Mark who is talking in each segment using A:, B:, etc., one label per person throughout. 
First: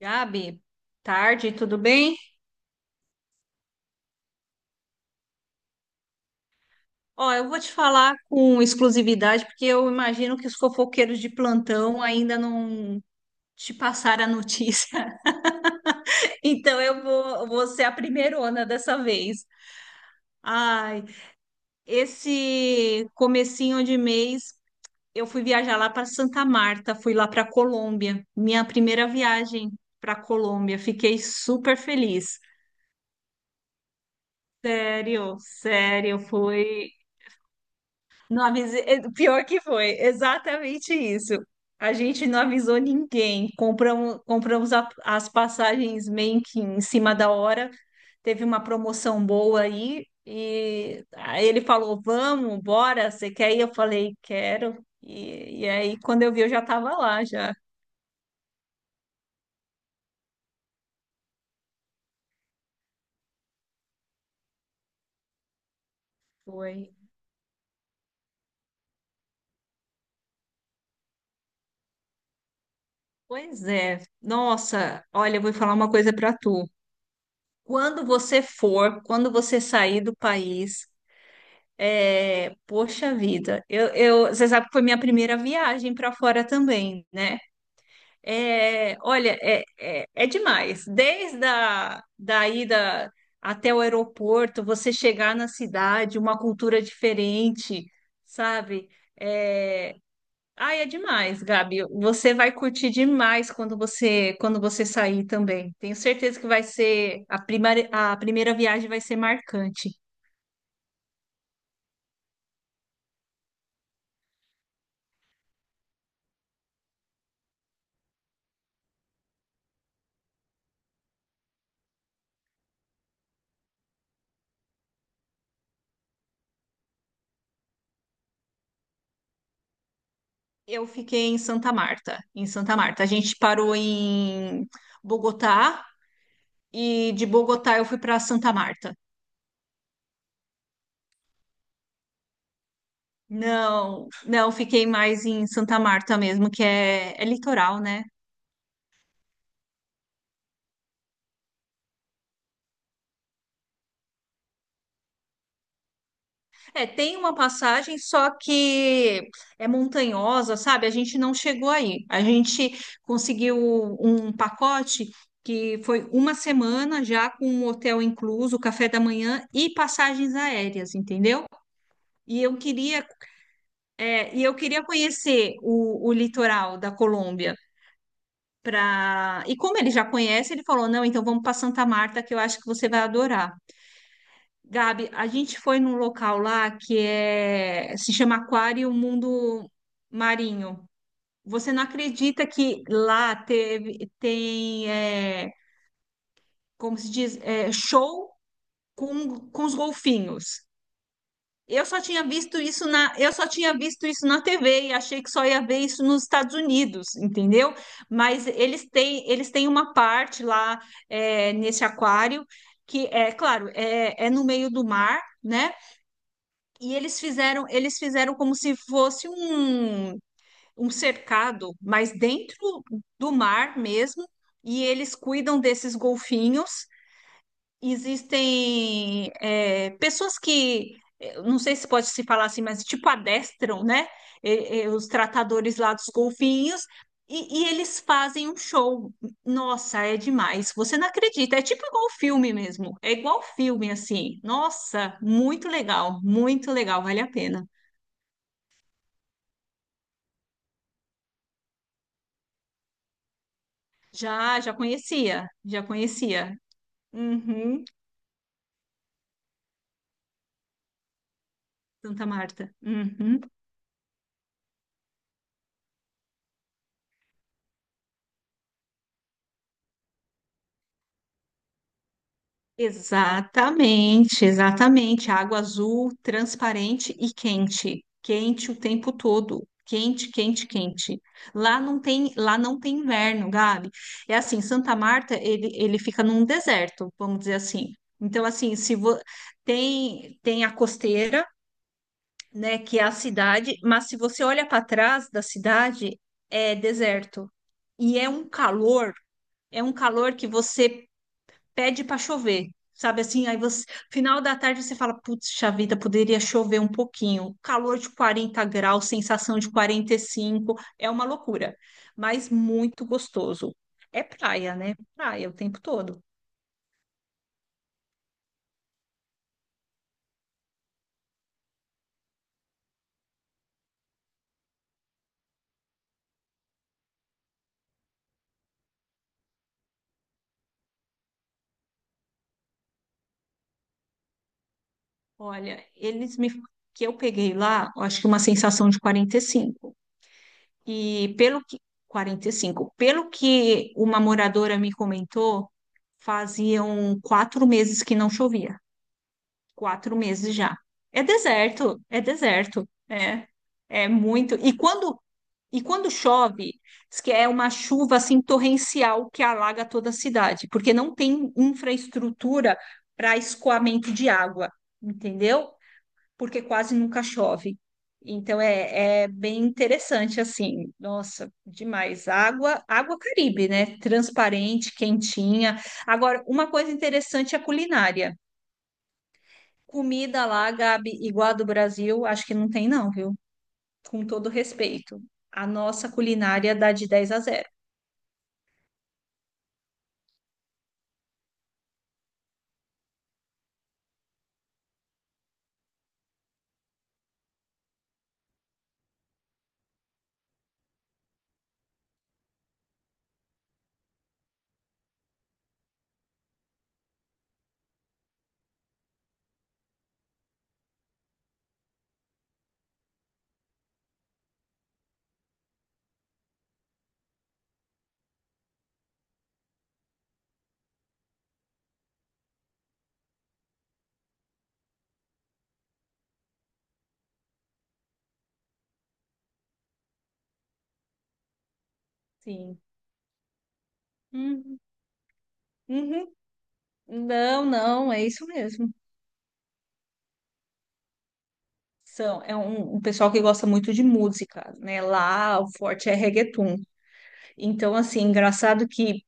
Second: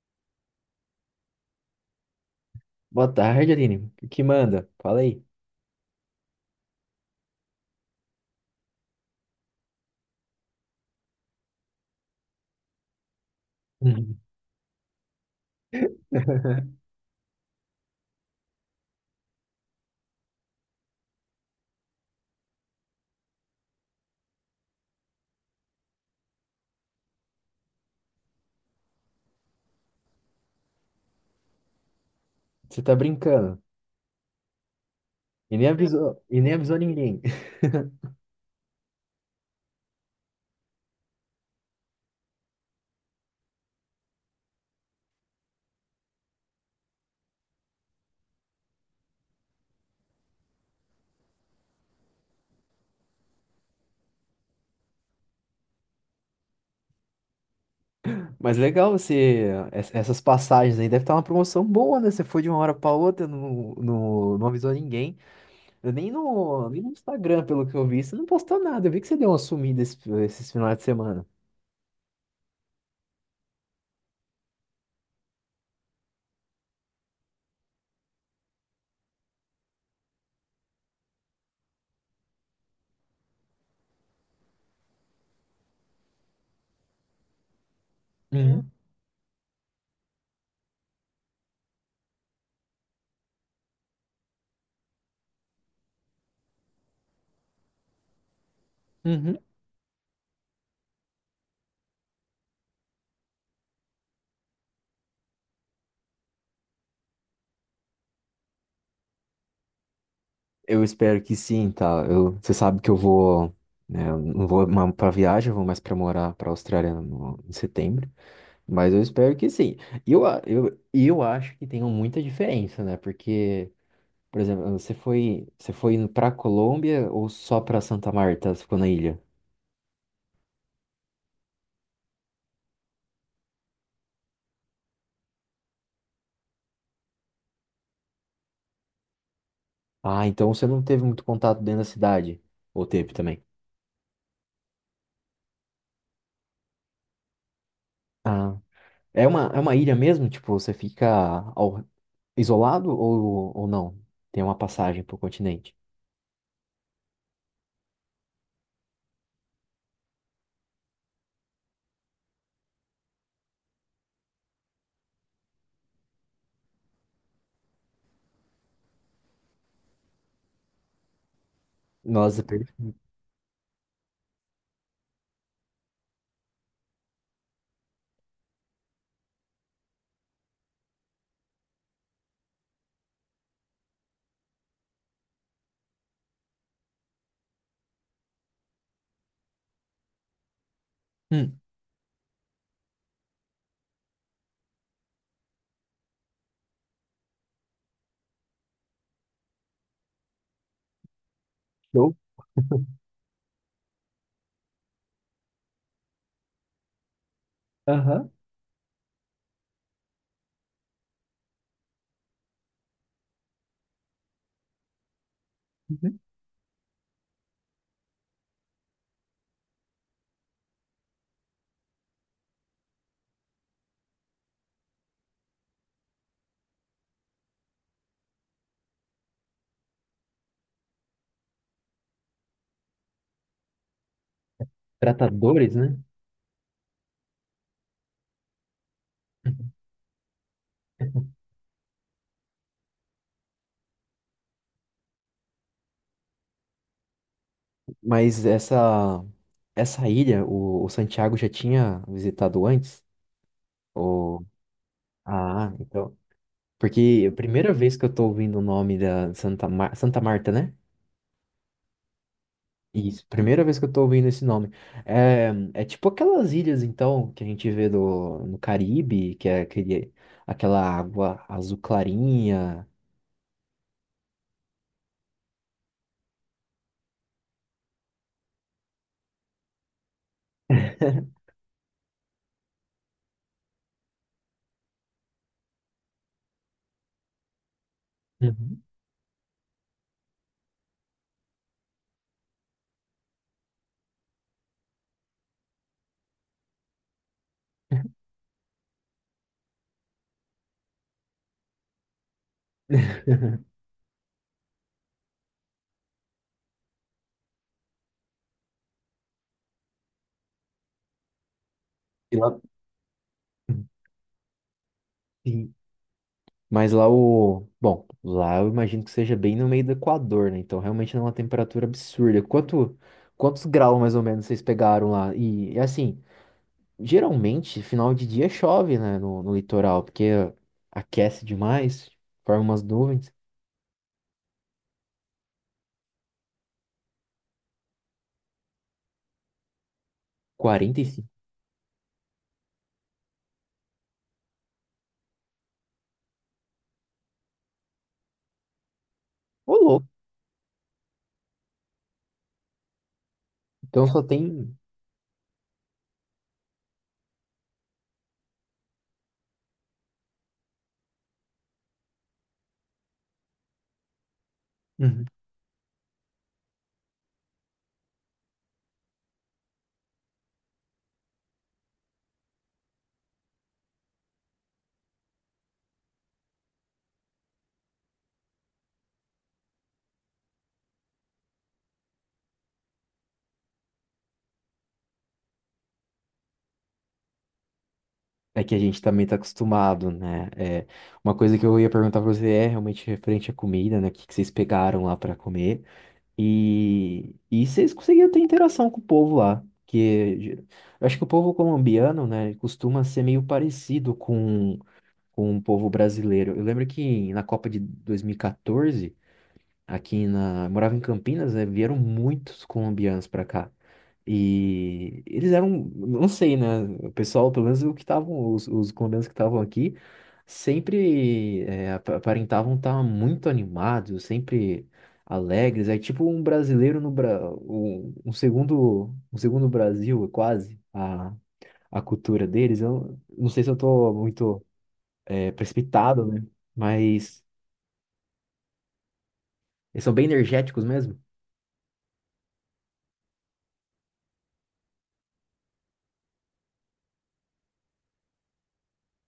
A: Gabi, tarde, tudo bem?
B: Boa tarde, Aline. O que manda? Fala aí.
A: Ó, eu vou te falar com exclusividade, porque eu imagino que os fofoqueiros de plantão ainda não te
B: Uhum.
A: passaram a notícia. Então eu vou ser a primeirona dessa vez. Ai, esse comecinho de mês eu fui viajar lá para Santa Marta, fui lá para Colômbia, minha primeira viagem para Colômbia. Fiquei super feliz.
B: Você tá brincando.
A: Sério, sério,
B: E nem avisou
A: foi.
B: ninguém.
A: Não avisei. É, pior que foi, exatamente isso. A gente não avisou ninguém. Compramos as passagens meio que em cima da hora. Teve uma promoção boa aí. E aí ele falou: vamos, bora, você quer ir? Eu falei: quero. E aí, quando eu vi, eu já estava lá, já.
B: Mas legal você. Essas passagens aí deve estar uma promoção boa, né? Você foi de uma hora pra outra, não avisou ninguém. Eu nem no
A: Foi.
B: Instagram, pelo que eu vi, você não postou nada. Eu vi que você deu uma sumida esses finais de semana.
A: Pois é. Nossa, olha, eu vou falar uma coisa para tu. Quando você sair do país, é, poxa vida, você sabe que foi minha primeira viagem para fora também, né?
B: Uhum.
A: É, olha, é demais. Desde a da ida até o aeroporto, você chegar na cidade, uma cultura diferente, sabe?
B: Uhum.
A: É, ai, é demais, Gabi. Você vai curtir demais quando você sair também. Tenho certeza que vai ser a primeira viagem vai ser marcante.
B: Eu espero que sim, tá? Eu, você sabe que eu vou. Né, eu não vou mais pra viagem, eu vou mais pra morar pra Austrália no, em setembro. Mas eu espero que sim. E Eu, a- eu, e eu acho que tem muita diferença, né? Porque, por exemplo, você foi indo pra Colômbia ou só pra Santa Marta? Você ficou na ilha?
A: Eu fiquei em Santa Marta, em Santa Marta. A gente parou em Bogotá e de Bogotá eu fui para Santa Marta.
B: Ah, então você não teve muito contato dentro da cidade. Ou teve também?
A: Não, não, fiquei mais em Santa Marta mesmo, que é litoral, né?
B: Ah. É uma ilha mesmo? Tipo, você fica ao- isolado ou não? Tem uma passagem pro continente.
A: É, tem uma passagem, só que é montanhosa, sabe? A gente não chegou aí. A gente conseguiu um pacote que foi uma semana já com um hotel incluso, café da manhã e passagens aéreas, entendeu?
B: Nossa,
A: E eu
B: per...
A: queria e eu queria conhecer o litoral da Colômbia pra... E como ele já conhece, ele falou: não, então vamos para Santa Marta, que eu acho que você vai adorar. Gabi, a gente foi num local lá que se chama Aquário Mundo Marinho.
B: Hum.
A: Você não acredita que lá teve, tem, como se diz, show com os golfinhos. Eu só
B: Show.
A: tinha visto isso na TV e achei que só ia ver isso nos Estados Unidos, entendeu?
B: Aham.
A: Mas eles têm uma parte lá, nesse aquário que é, claro, é no meio do mar, né? E eles fizeram como se fosse um cercado, mas dentro do mar mesmo. E eles cuidam desses golfinhos. Existem pessoas que, eu não sei se pode se falar assim, mas tipo adestram, né? E os
B: Tratadores,
A: tratadores lá
B: né?
A: dos golfinhos. E eles fazem um show. Nossa, é demais. Você não acredita. É tipo igual filme mesmo. É igual filme, assim. Nossa, muito legal. Muito legal. Vale a pena.
B: Mas essa, essa ilha, o Santiago já tinha visitado antes? Ou...
A: Já, já conhecia.
B: Ah,
A: Já
B: então.
A: conhecia.
B: Porque a primeira
A: Uhum.
B: vez que eu tô ouvindo o nome da Santa, Mar... Santa Marta, né?
A: Santa Marta.
B: Isso,
A: Uhum.
B: primeira vez que eu tô ouvindo esse nome. É tipo aquelas ilhas, então, que a gente vê no Caribe, que é aquele, aquela água azul clarinha.
A: Exatamente, exatamente. Água azul, transparente e quente. Quente o tempo todo. Quente, quente, quente. Lá não tem inverno, Gabi. É assim, Santa Marta, ele fica num deserto, vamos dizer assim. Então, assim,
B: Uhum.
A: se vo... tem a costeira, né, que é a cidade, mas se você olha para trás da cidade, é deserto. E é um calor que você pede para chover, sabe assim? Aí você, final da tarde, você fala, putz, vida, poderia chover um pouquinho. Calor de 40 graus, sensação de 45, é uma loucura,
B: E
A: mas
B: lá-
A: muito gostoso. É praia, né? Praia o
B: Sim.
A: tempo todo.
B: Mas lá o. Bom, lá eu imagino que seja bem no meio do Equador, né? Então realmente não é uma temperatura absurda. Quanto... Quantos graus mais ou menos vocês pegaram lá? Assim, geralmente final de dia chove, né? No litoral, porque aquece demais, forma umas nuvens.
A: Olha, eles me que eu peguei lá, eu acho que uma sensação de 45.
B: 45.
A: E cinco. E pelo que 45, pelo que uma moradora me comentou, faziam 4 meses que não chovia.
B: Ô, louco.
A: 4 meses já. É deserto, é deserto. É,
B: Então
A: é
B: só
A: muito.
B: tem.
A: E quando chove, diz que é uma chuva assim torrencial que alaga toda a cidade, porque não tem infraestrutura para escoamento de água,
B: Uhum.
A: entendeu? Porque quase nunca chove. Então é bem interessante assim. Nossa, demais. Água Caribe, né? Transparente, quentinha. Agora, uma coisa interessante é a culinária. Comida lá, Gabi, igual a do Brasil, acho que não tem não, viu? Com todo respeito. A nossa culinária dá de dez a zero.
B: É que a gente também tá acostumado, né? É, uma coisa que eu ia perguntar pra você é realmente referente à comida, né? O que que vocês pegaram lá pra comer? E vocês conseguiam ter interação com o povo lá. Eu acho que o povo colombiano, né, ele costuma ser meio parecido com o povo brasileiro. Eu lembro que na Copa de 2014 aqui na. Eu morava em Campinas, né? Vieram muitos colombianos pra cá. E eles eram, não sei, né? O pessoal, pelo menos o que estavam, os colombianos que estavam aqui, sempre é, aparentavam estar muito animados, sempre alegres. É tipo um brasileiro no Bra... um segundo Brasil, quase, a cultura deles.
A: Sim.
B: Eu não sei se eu tô muito
A: Uhum.
B: é, precipitado,
A: Uhum.
B: né? Mas
A: Não, não, é isso mesmo.
B: eles são bem energéticos mesmo.
A: É um pessoal que gosta muito de música, né? Lá o forte é reggaeton. Então, assim, engraçado que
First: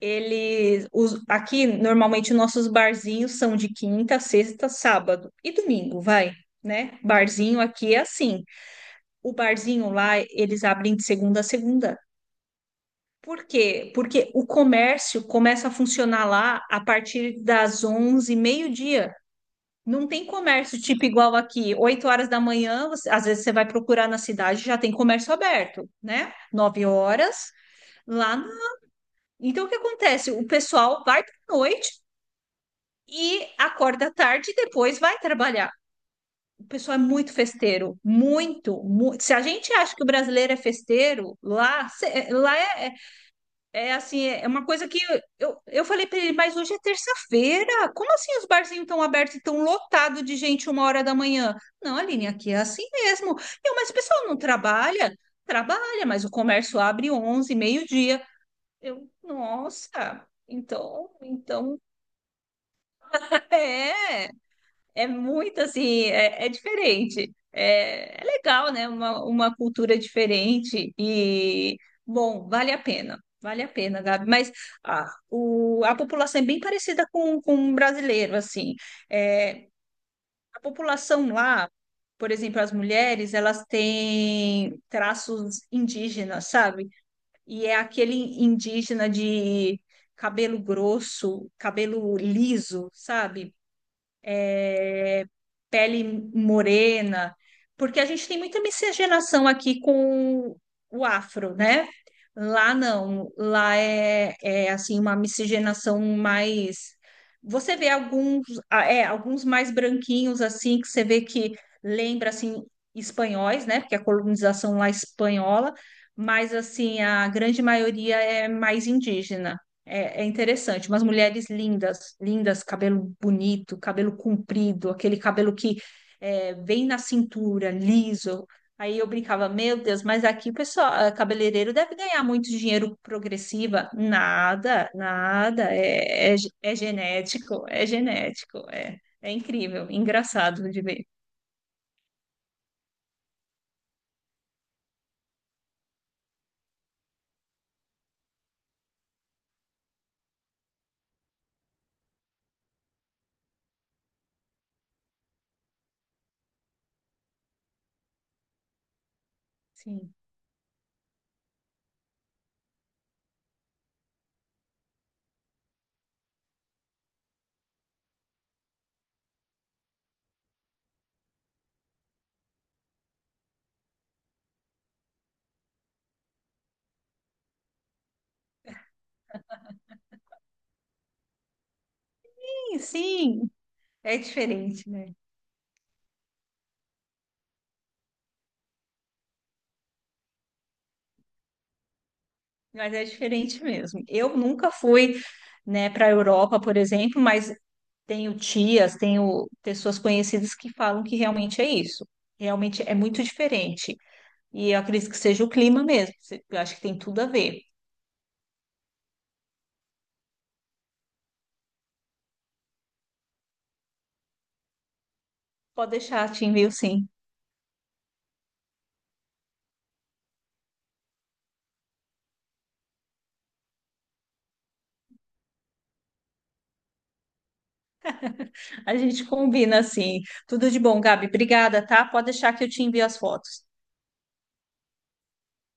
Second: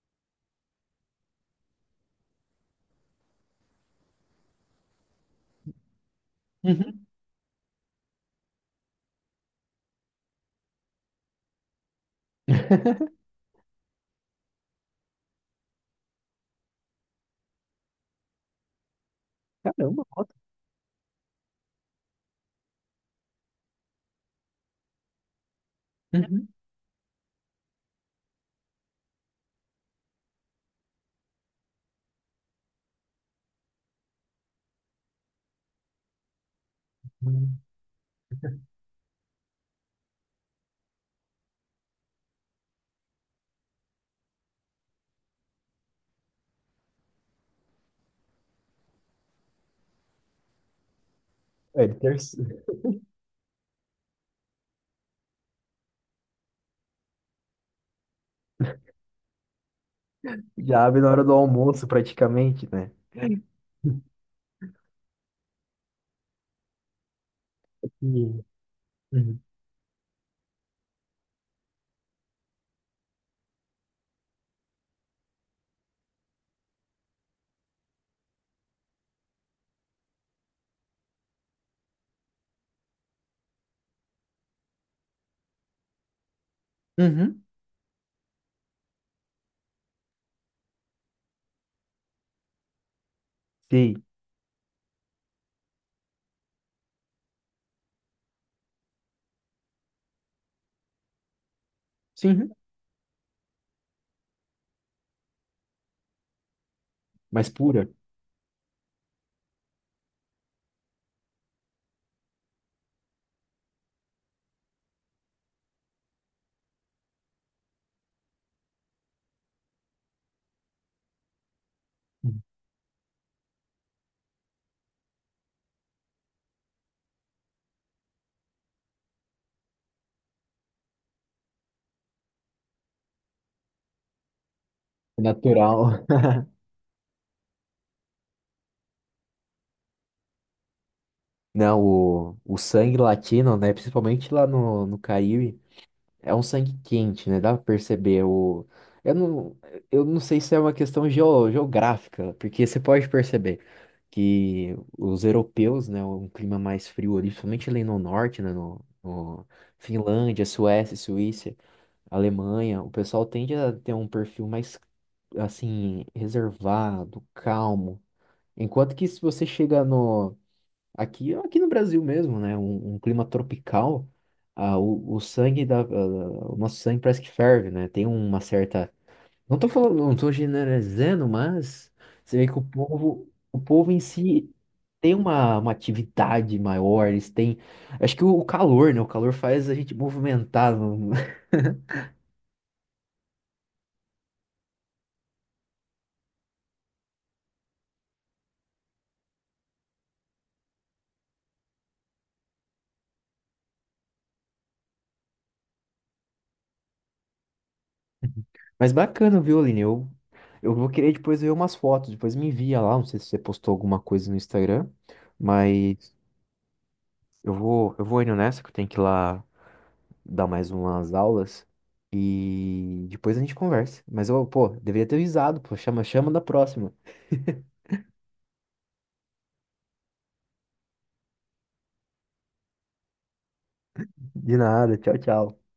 A: eles. Os, aqui, normalmente, nossos barzinhos são de quinta, sexta, sábado e domingo, vai, né?
B: Uhum.
A: Barzinho aqui é assim. O barzinho lá, eles abrem de segunda a segunda. Por quê? Porque o comércio começa a funcionar lá a partir das 11, meio-dia.
B: Caramba.
A: Não tem comércio tipo igual aqui, 8 horas da manhã, às vezes você vai procurar na cidade, já tem comércio aberto, né?
B: Uhum.
A: 9 horas lá. Então o que acontece? O pessoal vai para noite e acorda à tarde e depois vai trabalhar. O pessoal é muito festeiro, muito, muito. Se a gente acha que o brasileiro é festeiro, lá. É assim, é uma coisa que eu falei para ele, mas hoje é terça-feira. Como assim os barzinhos estão abertos e estão lotados de gente 1 hora da manhã?
B: É, ele
A: Não,
B: ter-
A: Aline, aqui é assim mesmo. Mas o pessoal não trabalha? Trabalha, mas o comércio abre 11 meio-dia. Nossa,
B: já abre na
A: então,
B: hora do
A: então,
B: almoço, praticamente, né? Uhum.
A: é. É muito assim, é diferente. É legal, né? Uma,
B: Uhum.
A: uma cultura diferente e, bom, vale a pena. Vale a pena, Gabi. Mas, ah, a população é bem parecida com o brasileiro, assim. É, a população lá, por exemplo, as mulheres, elas têm traços indígenas, sabe?
B: Uhum.
A: E é aquele indígena de cabelo grosso, cabelo liso, sabe?
B: Sim,
A: é, pele morena, porque a gente tem muita miscigenação aqui com o afro, né?
B: sim,
A: Lá não, lá é assim uma miscigenação mais.
B: mas
A: Você
B: pura,
A: vê alguns mais branquinhos assim que você vê que lembra assim espanhóis, né? Porque a colonização lá é espanhola, mas assim a grande maioria é mais indígena. É interessante, umas mulheres lindas,
B: uhum,
A: lindas, cabelo bonito, cabelo comprido, aquele cabelo que vem na cintura, liso. Aí eu brincava, meu Deus, mas aqui o pessoal, ah, cabeleireiro deve ganhar muito dinheiro progressiva. Nada, nada,
B: natural.
A: é, é, ge- é genético, é genético, é incrível, engraçado de ver.
B: Não, o sangue latino, né? Principalmente lá no Caribe, é um sangue quente, né? Dá pra perceber. O, eu não, eu não sei se é uma questão geográfica, porque você pode perceber. Que os europeus, né, um clima mais frio ali, principalmente ali no norte, né, no
A: Sim,
B: Finlândia, Suécia, Suíça, Alemanha, o pessoal tende a ter um perfil mais, assim, reservado, calmo. Enquanto que se você chega no, aqui, aqui no Brasil mesmo, né, um clima tropical, ah, o sangue da, ah, o nosso sangue parece que ferve, né, tem uma certa não tô falando, não tô generalizando, mas você vê que
A: sim, sim,
B: o povo em
A: é
B: si
A: diferente, né?
B: tem uma atividade maior, eles têm. Acho que o calor, né? O calor faz a gente movimentar. Não-
A: Mas é diferente mesmo. Eu nunca fui, né, para a Europa, por exemplo, mas tenho tias, tenho pessoas conhecidas que falam que realmente é isso. Realmente é muito diferente. E eu acredito que seja o clima mesmo. Eu acho que tem tudo a ver.
B: Mas bacana, viu, Aline? Eu vou querer depois ver umas fotos, depois me envia lá. Não sei se você postou alguma coisa no Instagram,
A: Pode
B: mas
A: deixar, te envio sim.
B: eu vou indo nessa, que eu tenho que ir lá dar mais umas aulas. E depois a gente conversa. Mas eu, pô, deveria ter avisado, pô, chama, chama da próxima.
A: A gente combina assim. Tudo de bom, Gabi. Obrigada, tá? Pode deixar que eu te envio as fotos.
B: De nada, tchau, tchau.